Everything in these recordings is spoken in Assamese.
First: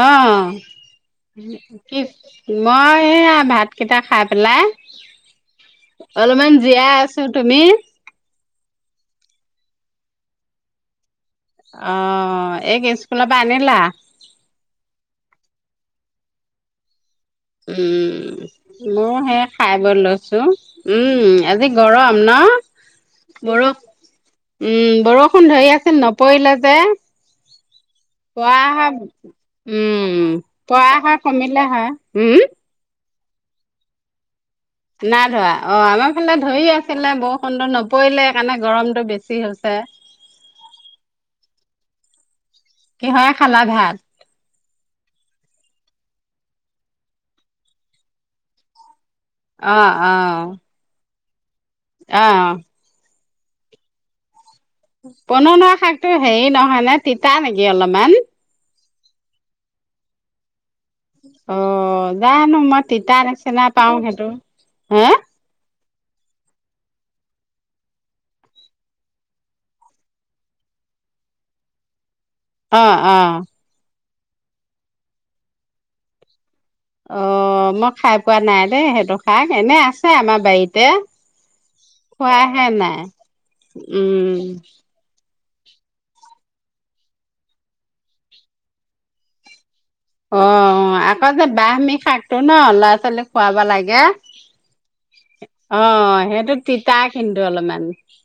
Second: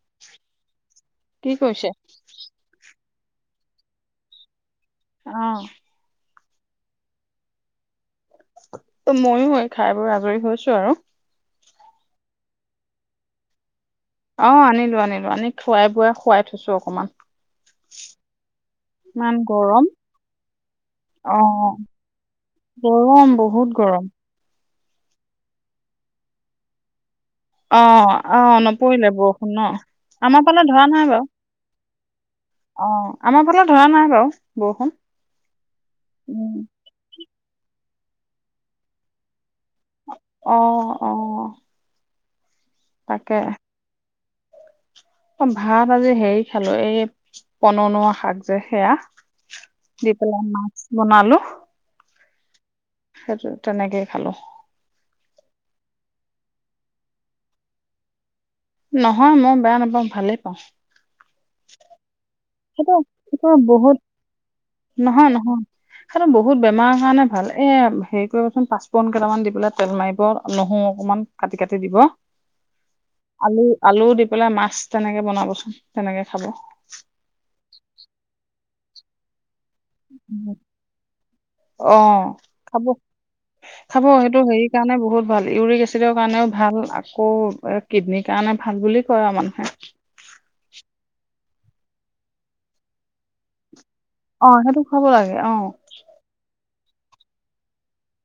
অ' কি মই সেয়া ভাত কেইটা খাই পেলাই। আহ। অলপমান জীয়াই আছো তুমি। ত ময়ো সেই খাই বৈ আজৰি হৈছো আৰু। অ'এই স্কুল বা আনিলা। অ'আনিলো আনিলো আনি খোৱাই বোৱাই খুৱাই থৈছো অকমান। উম' ময় ইমান সেই খাই ব গৰম লৈছো উম আজি অ', গৰম ন। গৰম বহুত বৰষ গৰম। উম বৰষুণ ধৰি আছিল নপৰিলে যে। অ', পোৱা অ', আহা নপৰিলে বৰষুণ ন' উম আমাৰ ফালে ধৰা পোৱা নাই শা বাৰু। কমিলে হয়। উম। অ', আমাৰ ফালে ধৰা নাই বাৰু। বৰষুণ। না ধৰা অ আমাৰ ফালে উম, ধৰি আছিলে বৰষুণটো নপৰিলে সেইকাৰণে গৰমতটো বেছি হৈছে। আহ, অ' কি হয় তাকে খালা ভাত। অ ভাত আজি হেৰি খালো এই পননোৱা শাক যে সেয়া অ', অ', জীতলাম নাথ বনালো অ সেই তেনেকেই খালো পননোৱা শাকটো হেৰি নহয় নে তিতা নেকি অলপমান নহয় মই বেয়া নাপাওঁ ভালেই পাওঁ অ জানো মই সেইটো তিতা সেইটো নিচিনা বহুত পাও সেইটো হে নহয় নহয় আৰু বহুত বেমাৰৰ কাৰণে ভাল এ হেৰি কৰিবচোন পাঁচ পোৰন কেইটামান দি পেলাই তেল মাৰিব অকমান কাটি কাটি দিব অ অ আলু আলু দি পেলাই মাছ তেনেকে বনাবচোন তেনেকে খাব অ মই খাই পোৱা নাই দেই সেইটো শাক এনে আছে আমাৰ বাৰীতে অ খোৱাহে খাব নাই খাব সেইটো উম হেৰি কাৰণে বহুত ভাল ইউৰিক এচিডৰ কাৰণেও ভাল আকৌ কিডনীৰ কাৰণে ভাল বুলি কয় আৰু মানুহে অ, আকৌ যে ব্ৰাহমি শাকটো ন ল'ৰা ছোৱালীক খুৱাব লাগে। অ', সেইটো খুৱাব লাগে অ সেইটো তিতা কিন্তু অলপমান।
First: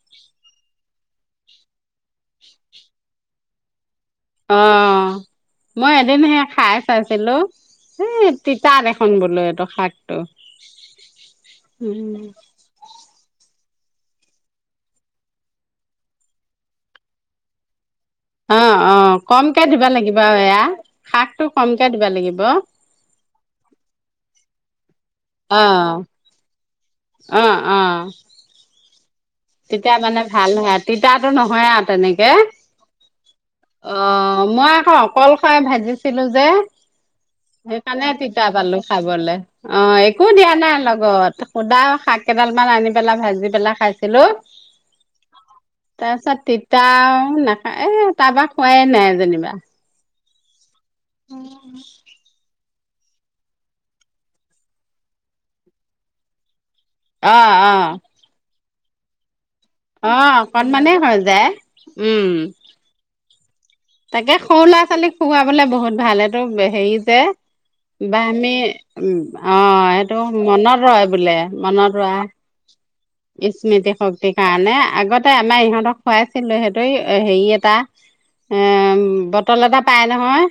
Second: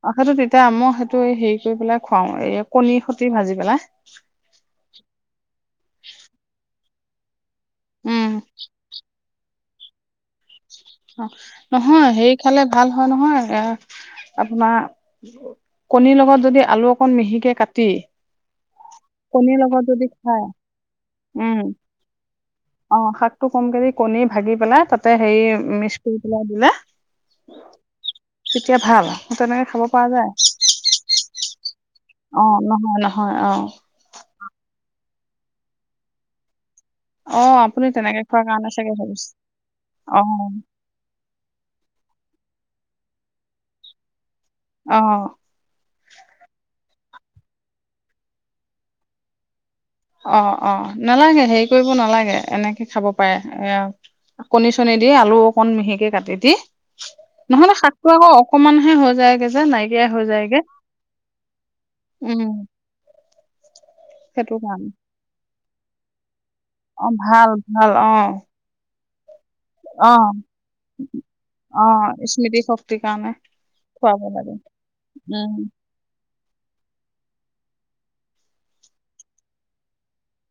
অ', সেইটো তিতা, মই সেইটো এ হেৰি কৰি পেলাই খুৱাও এ কণী খতি ভাজি পেলাই। অ', মই এদিন সেই খাই চাইছিলোঁ এ উম তিতা দেখখন বোলো এইটো শাকটো। অ', নহয় উম হেৰি খালে ভাল হয় নহয় এয়া আপোনাৰ কণীৰ লগত যদি আলু অকণ মিহিকে কাটি অ অ কণীৰ কমকে লগত দিবা যদি লাগিব খাই এয়া শাকটো উম কমকে দিবা লাগিব অ শাক টো কমকে দি কণী ভাগি পেলাই তাত মিষ্ট পেলাই দিলে আহ আহ তেতিয়া ভাল তেনেকে খাব তেতিয়া পৰা মানে যায় ভাল হয় আৰু তিতটো নহয় আৰু তেনেকে অ নহয় নহয় অ অ মই আকৌ অকলশাই ভাজিছিলো যে অ আপুনি সেইকাৰণে তেনেকে খোৱাৰ তিতা কাৰণে পালো চাগে ভাবিছে খাবলে অ', একো দিয়া নাই লগত সুদা শাক কেইডাল মান আনি পেলাই ভাজি পেলাই খাইছিলোঁ অ তাৰপিছত তিতাও না এ তাৰপা খোৱাই নাই যেনিবা। অ', অ', নালাগে হেৰি কৰিব নালাগে এনেকে খাব পাৰে, এ আৰু কণী চনী দি আলু অকণ মিহিকে কাটি দি। অ অ নহলে শাকটো আকৌ অকমান হে হৈ যায় গে যে নাইকিয়া অ হৈ যায়গে অকনমানেই হৈ যায় উম, তাকে সেইটো সৰু ল'ৰা কাৰণে ছোৱালীক খুৱাবলে বহুত ভাল আৰু অ হেৰিতে ভাল ভাল অ বা আমি উম অ', সেইটো অ মনত ৰয় বোলে মনত অ', স্মৃতি শক্তিৰ কাৰণে ৰোৱা স্মৃতি খুৱাব শক্তি সেই লাগে। কাৰণে আগতে উম, আমাৰ ইহঁতক খুৱাইছিলো সেইটো হেৰি এটা এ বটল এটা পাই নহয়।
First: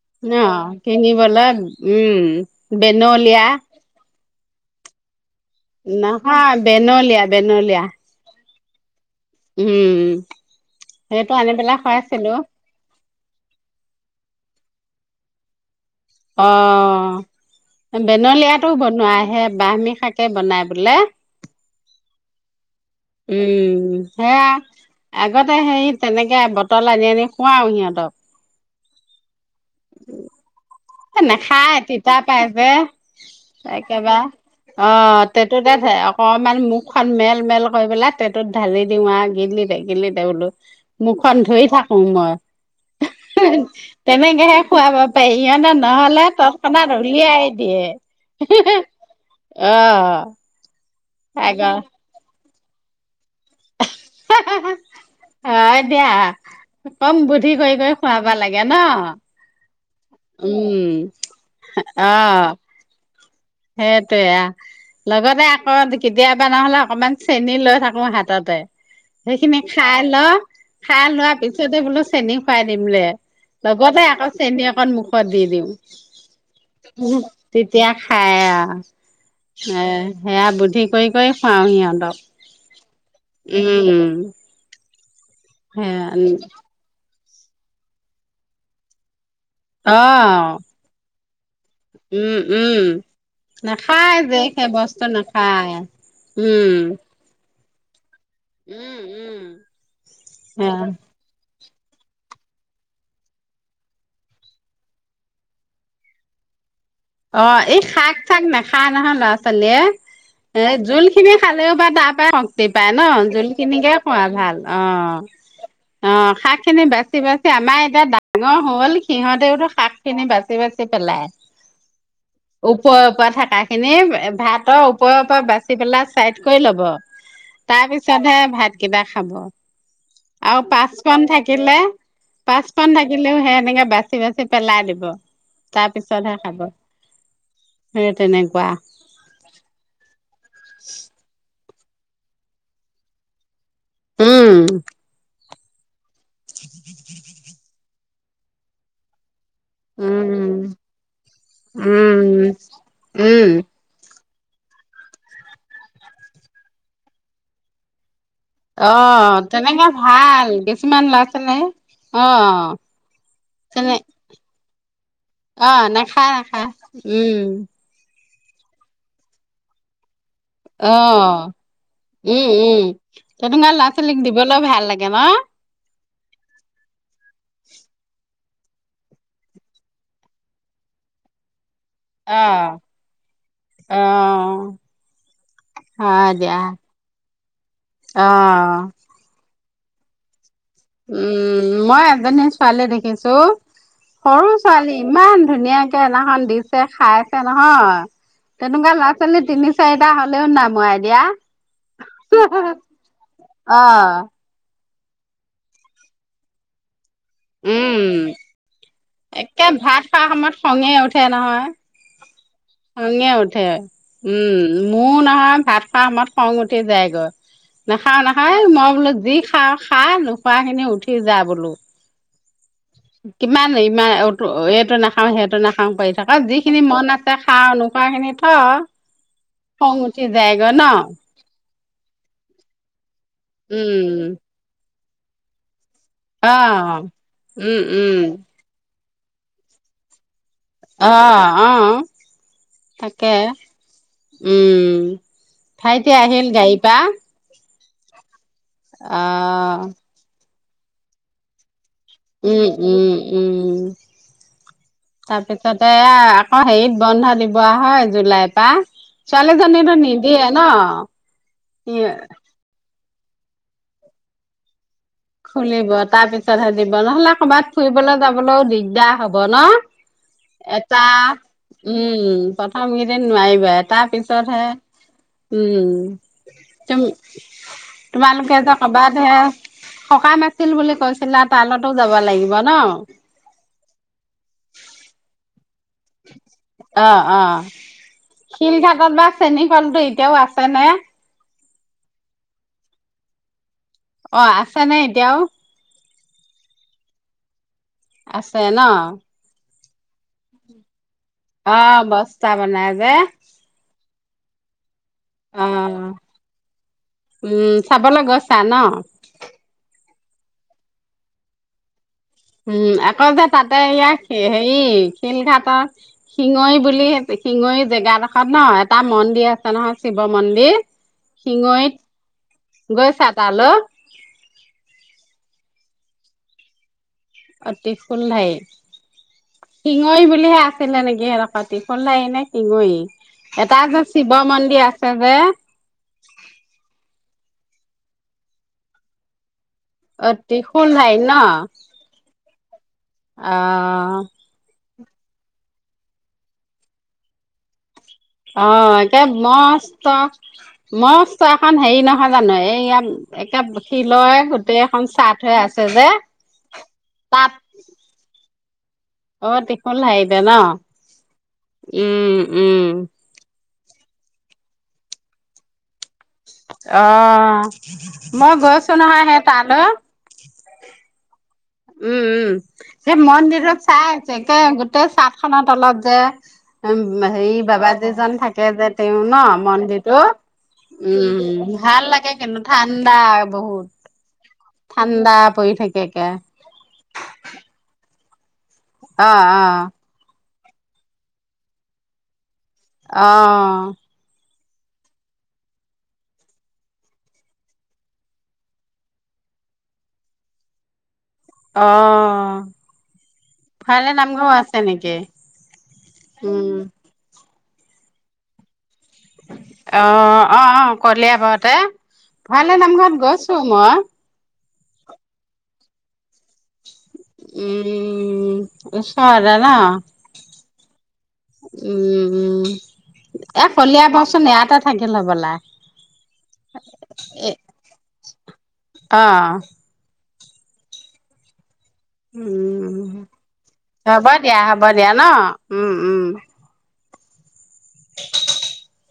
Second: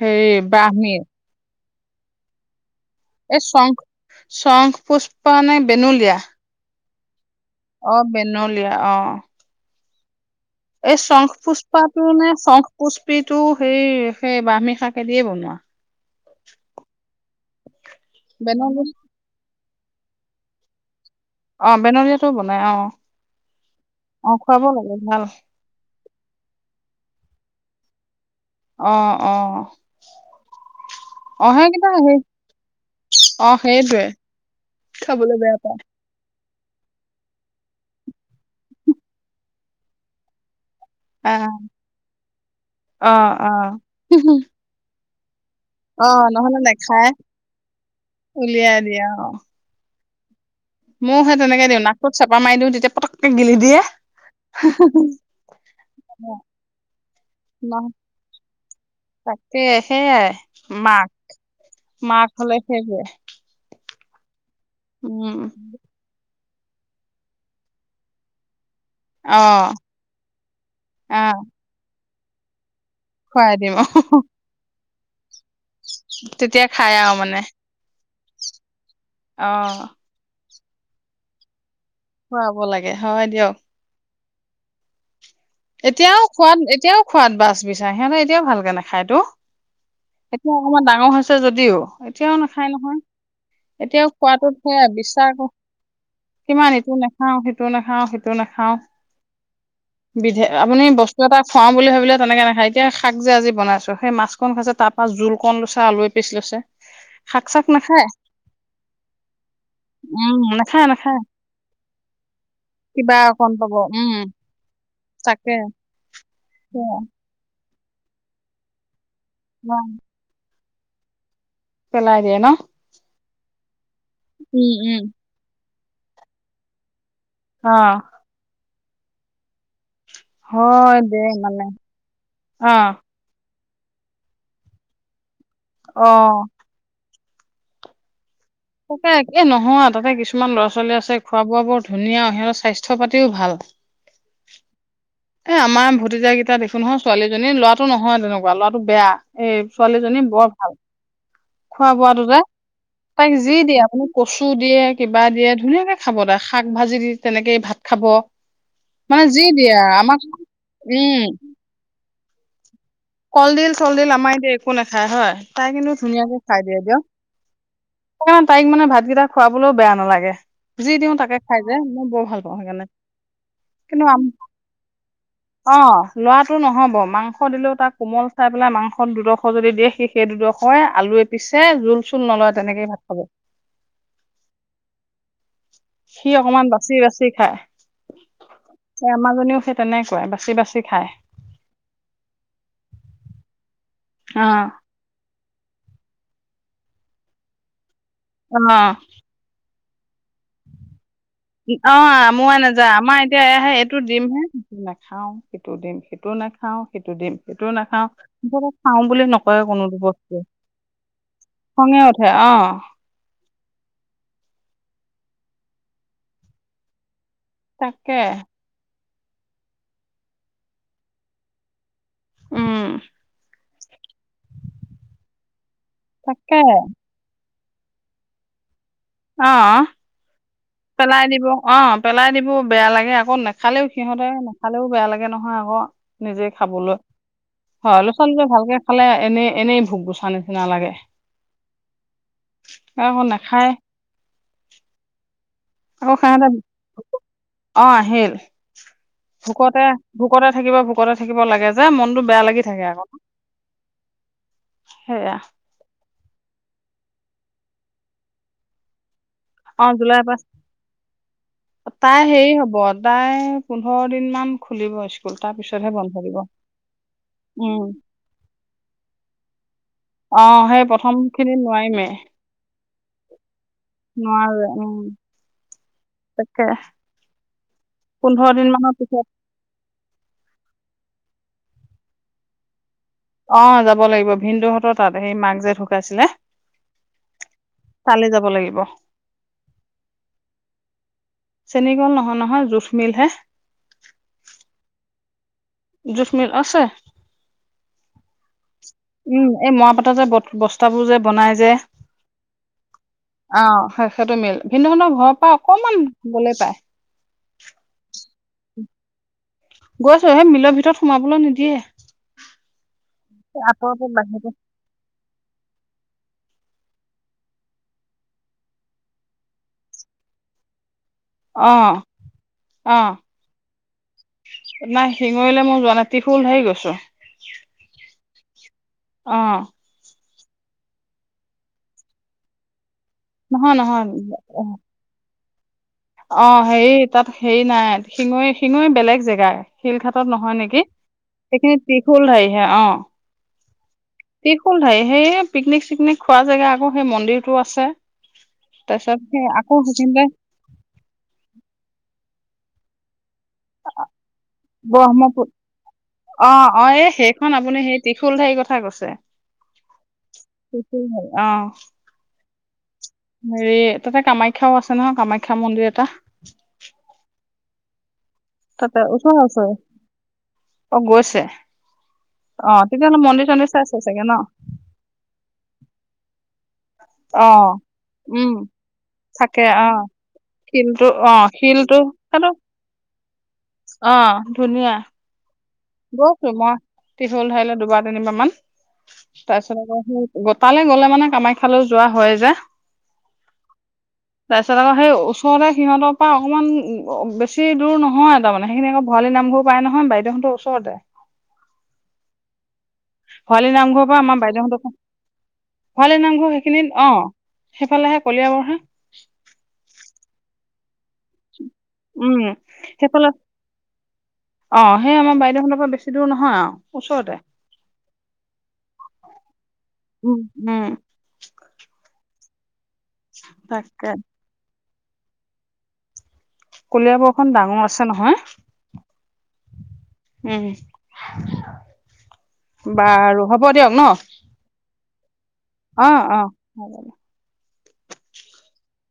হেৰি ন' ব্ৰাহ্মীৰ কিনিবলে উম, এই বেনলীয়া শং শংখ পুষ্পা নে? বেনুলীয়া? নহৈ ব্ৰেনলীয়া। অ', ব্ৰেনলীয়া অ', উম, এই চংখ সেইটো আনি পেলাই পুষ্পাটো নে খুৱাইছিলো চংখ পুষ্পিটো সেই-সেই ব্ৰাহমি শাক দিয়ে বনোৱা। অ', ব্ৰেনলিয়াটো বেনলী বনোৱা হে ব্ৰাহমি শাকে বনাই বোলে। অ', বেনলীয়াটো বনাই অ', উম, অ', সেয়া খুৱাব লাগে ভাল আগতে হেৰিত তেনেকে বটল আনি আনি খুৱাও সিহঁতক। অ', অ', উম, অ', নাখায় সেইকেইটা তিতা সেই পাই যে অ', সেইটোৱে একেবাৰে অ' খাবলৈ বেয়া তেটো পাওঁ দেহে অক মেল মুখখন মেল মেল কৰি পেলাই তেতুত ঢালি দিওঁ আৰু গিলি দে গিলি দে বোলো। মুখখন আহ ধুই থাকো মই অ', অ'। তেনেকেহে খুৱাব পাৰি ইহঁতক নহলে অ', তৎক্ষণা নেখায় উলিয়াই দিয়ে উলিয়াই অ', মই সেই আগ তেনেকে দিওঁ নাকটোত চেপা মাৰি দিওঁ তেতিয়া পটককে গিলি দিয়ে। অ', দিয়া কম বুদ্ধি কৰি নহ কৰি খুৱাবা লাগে ন। সেয়াই উম মাক মাক হলে সেইটোৱেই। সেইটোয়ে আৰ লগতে আকৌ কেতিয়াবা নহ'লে অকমান চেনি লৈ থাকো হাততে। অ সেইখিনি খাই ল খাই অ লোৱা পিছতে বোলো চেনি খুৱাই দিমে খুৱাই দিম অ লগতে আকৌ চেনি অকণ মুখত দি দিওঁ। তেতিয়া খাই আৰু মানে খায় আৰু অ এ সেয়া বুদ্ধি কৰি কৰি খুৱাও সিহঁত খুৱাব লাগে হয় দিয়ক উম উম এতিয়াও খোৱাত এতিয়াও খোৱাত বাচ বিচাৰে সিহঁতে এতিয়াও ভালকে নাখায় তো অহ এতিয়া অকণমান ডাঙৰ হৈছে যদিও এতিয়াও উম নাখায় উম নহয় এতিয়াও নাখায় যে খোৱাটোত সেই সেয়া বস্তু বিশ্বাস নাখায়। কিমান উম ইটো নাখাও সেইটো ইটো নাখাও সিটো নাখাও উম উম বিধে সেয়া আপুনি বস্তু এটা খুৱাওঁ বুলি ভাবিলে তেনেকে নাখায় এতিয়া শাক যে আজি বনাইছো, সেই মাছখন খাইছে তাত বা জোল কন লৈছে আলুু এপিচ লৈছে। শাক অ', চাক এই নাখায় শাক চাক নাখায় নহয় ল'ৰা ছোৱালীয়ে। উম, এ নাখায় জোল নাখায় খিনি খালেও বা ত টিপাই কিবা ন' জোল অকণ পাব খিনিকে উম, খোৱা ভাল অ', তাকে অ', শাক খিনি সেয়া বাচি বাচি আমাৰ এয়া ডাঙৰ হ'ল সিহঁতেওতো অ', শাক খিনি বাচি বাচি পেলাই। পেলাই দিয়ে ন? ওপৰৰ ওপৰে থকা খিনি উম, ভাতৰ উম, ওপৰৰ পৰা বাচি চি পেলা চাইড কৰি লব তাৰ অ', পিছতহে ভাত কিবা খাব আৰু হয় দে পাঁচপূকন মানে থাকিলে অ', পাঁচপূৰন থাকিলেও হে তেনেকে বাচি বাচি পেলাই দিব তাৰ অ'। পিছতহে খাব সেই তেনে তাকে নহয় তাতে কিছুমান ল'ৰা ছোৱালী আছে খোৱা বোৱা বোৰ ধুনীয়া সিহঁতৰ স্বাস্থ্য পাতিও ভাল উম এ আমাৰ ভতিজাকেইটা দেখোন নহয় ছোৱালীজনী ল'ৰাটো নহয় তেনেকুৱা ল'ৰাটো বেয়া এই ছোৱালীজনী বৰ উম, ভাল খোৱা বোৱাটোতোই উম, তাইক উম, যি দিয়ে মপুনি কচু দিয়ে কিবা দিয়ে ধুনীয়াকে খাব তাৰ শাক ভাজি দি তেনেকেই ভাত খাব অ মানে যি দিয়ে তেনেকে আৰু আমাক ভাল কিছুমান উম। লছেনেে অ কলডিল তেনে চলডিল আমাৰ দিয় একো নাখায় হয় তাই অ', কিন্তু নাখায় ধুনীয়াকে খাই নাখায় দিয়ে দিয়ক উম, সেইকাৰণে তাইক মানে ভাতকেইটা খুৱাবলৈও বেয়া নালাগে যি দিওঁ তাকে অ', খাই যে মই বৰ ভাল উম, পাওঁ উম, সেইকাৰণে তেনেকুৱা ল'ৰা কিন্তু ছোৱালীক আম দিবলৈ ভাল লাগে ন? অ লোৱাটো নহব মাংস দিলেও তাৰ কোমল চাই পেলাই মাংসত দুডোখ যদিয়ে সি সেই দুডোখই আলুৱে পিছে জোল চোল নলয় তেনেকেই ভাত খাব আহ সি অকমান বাচি বাচি খায় অ', স আমাৰাজীও সি তেনেকুৱাই বাচি বাচি খায় উম মই এজনী ছোৱালী দেখিছো অ সৰু ছোৱালী ইমান ধুনীয়াকে এনাখন দিছে খাইছে নহয় অ তেনেকুৱা ল'ৰা ছোৱালী তিনি চাৰিটা হ'লেও নাই মৰাই দিয়া অ মো নাযায় আমাৰ এতিয়া এ এইটো অ'। দিম হে নাখাও সেইটো দিম সেইটো নাখাও সেইটো দিম সেইটোও নাখাও উম, খাও বুলি নকয় একে কোনোো ভাত খোৱাৰ বস্তুৱে সময়ত খঙে ঙ উঠে অ সংঙ্ঞা উঠে উম মোৰো নহয় ভাত খোৱা সময়ত খং উঠি যায়গৈ নাখাও তাকে নাখায় মই বোলো যি খাওঁ খা নোখোৱা খিনি উঠি যা বোলো উম কিমান ইমান এইটো নাখাও সেইটো নাখাও পাৰি থাক তাকে যিখিনি মন আছে খা নোখোৱা খিনি থ অ খং উঠি যায়গৈ ন পেলাই দিব অ পেলাই দিব বেয়া লাগে আকৌ নেখালেও সিহঁতে উম, নাখালেও বেয়া লাগে নহয় আকৌ নিজে খাবলৈ অ'। উম, হয় লৰা উম, ছোৱালী যে ভালকে খালে এনে এনেই ভোক গুছা নি আহ আহ আকৌ তাকে নাখায় উম ভাইতে আকৌ আহিল সিহঁতে গাড়ীৰ পৰাা অ আহিল ভোকতে ভোকতে থাকিব ভোকতে থাকিব লাগে যে মনটো বেয়া লাগি উম থাকে আকৌ উম উম সেয়া তাৰপিছতে এয়া অ হেৰিত বন্ধ দিব হয় জুলাইৰ পৰা ছোৱালী অ জনিটো জুলাই পাঁচ নিদিয়ে ন সদায় পোন্ধৰ দিন মান খুলিব স্ক খুলিব তাৰ পিছতহে দিব নহলে ক'ৰবাত উম ফুৰিবলৈ যাবলৈও দিগদাৰ হব ন অ সেই এটা প্ৰথম খিনি নোৱাৰিমে উম প্ৰথম কেইদিন নোৱাৰিবা এটাৰ পিছতহে নোৱাৰোৱে উম উম তাকে তুম পোন্ধৰ তোমালোকে দিন যে মানৰ কবাত পিছত হে সকাম আাছিল বুলি কৈছিলা তালতো যাব লাগিব ন অ যাব লাগিব ভিনদুহঁতৰ তাত সেই মাক যে ধু আহ আহ তালৈ যাব লাগিব শিলঘাটত বা চেনী কলতটো এতিয়াও আছে নে চেনী গল নহয় নহয় জোঠমিলহে অ আছা নাই এতিয়াও জোখ্মিল আছে আছে ন উম এই মৰা পাতৰ যে বস্তাবোৰ যে বনাই যে অ বস্তা বনাই যে আহ শেষ টো মিল ভিন্ন ধৰ ঘৰৰ পৰা অ অকমান গলে পায় খানা গৈছো সেই মিলৰ ভিতৰত সোমাবলৈ নিদিয়ে উম আকৌ যে তাতে আঁতৰতে ইয়াক বাহিৰতে হেৰি শিলঘাটৰ শিঙৰি বুলি শিঙৰি জেগাডোখৰত ন এটা মন্দিৰ আছে নহয় শিৱ মন্দিৰ অ অ শিঙৈত গৈছা তালৈ নাই শিঙৰিলে মই যোৱা নাই টিফুল হেৰি গৈছো অঁ তিফুল অ শিঙৰি টিফুল আছিলে নেকি সেৰা পাতি [unintelligible] খল আহি নে সিঙৰি নহয় এটা নহয় যে শিৱ মন্দিৰ আছে যে অ হেৰি তাত হেৰি নাই শিঙৈ শিঙৈ বেলেগ জেগাই শিলঘাটত অ নহয় নেকি ত্ৰিশুলধাৰী সেইখিনি ত্ৰিশুল হেৰিহে অ আহ ত্ৰিশূলধাৰী সেই পিকনিক চিকনিক খোৱা জেগা আকৌ সেই মন্দিৰতটো আছে অ তাৰপিছত এে সেই আকৌ মস্ত সেইখিনিতে মস এখন হেৰি নহয় জানো এইয় একে শিলৰ গোটেই এখন চাট ব্ৰহ্মপুত্ৰ হৈ আছে যে অ অ এই সেইখন তাত আপুনি সেই ত্ৰিশুল ঠাৰি কথা কৈছে অ ত্ৰিশুল দাৰিতে ন ত্ৰিশূলধাৰী অ উম উম হেৰি তাতে কামাখ্যাও আছে নহয় কামাখ্যা মন্দিৰ এটা অ মই গৈছো তাতে নহয় ওচৰে সেই ওচৰে তালৈ অ গৈছে উম উম অ সেই তেতিয়াহ'লে মন্দিৰ চন্দিৰ মন্দিৰত চাইছে চাগে ন চাইছেকে গোটেই চাট খত অলপ যে উম অ হেৰি বাবাজিজন উম থাকে যে তেওঁ ন থাকে অ শিলটো মন্দিৰটোত অ উম শিলটো ভাল লাগে সেইটো কিন্তু ঠাণ্ডা অ বহুত ধুনীয়া ঠাণ্ডা পৰি থাকে একে গৈছো মই ত্ৰিশুল ধাৰিলে দুবাৰ তিনিবাৰ মান তাৰপিছত অ আকৌ সি তালে গ'লে মানে কামাখ্যালৈ যোৱা হয় যে আহ তাৰ পিছত আকৌ সেই ওচৰতে সিহঁতৰ পৰা অকণমান বেছি দূৰ নহয় তাৰ মমানে সেইখিনি আকৌ বহালি নাই মোৰ প নহয় বাইদেউহতৰ ওছৰতে অ ভৰালি নামঘৰৰ ভৰালে পৰা আমাৰ নামঘৰ আছে বাইদেউহঁত নেকি? ভৰালি নামঘৰ উম, সেইখিনিত অ সেইফালেহে কলিয়াবৰহা অ অ অ কলে আবতে উম ভৰালি নামঘৰত সেইফালে গৈছো মই অ সেই আমাৰ বাইদেউ হতৰ পৰা বেছি দূৰ নহয় আৰু ওচৰতে উম ওচৰতে ন উম উম উম, উম। এ তাকে কলিয়াবচোন ইয়াতে থাকিল হ'বলা। কলিয়াবৰখন এ ডাঙৰ আছে নহয়। অ, উম, উম, বাৰু হ'ব দিয়ক ন। হ'ব [unintelligible] ন? উম, অঁ, উম। অঁ। [inaudible]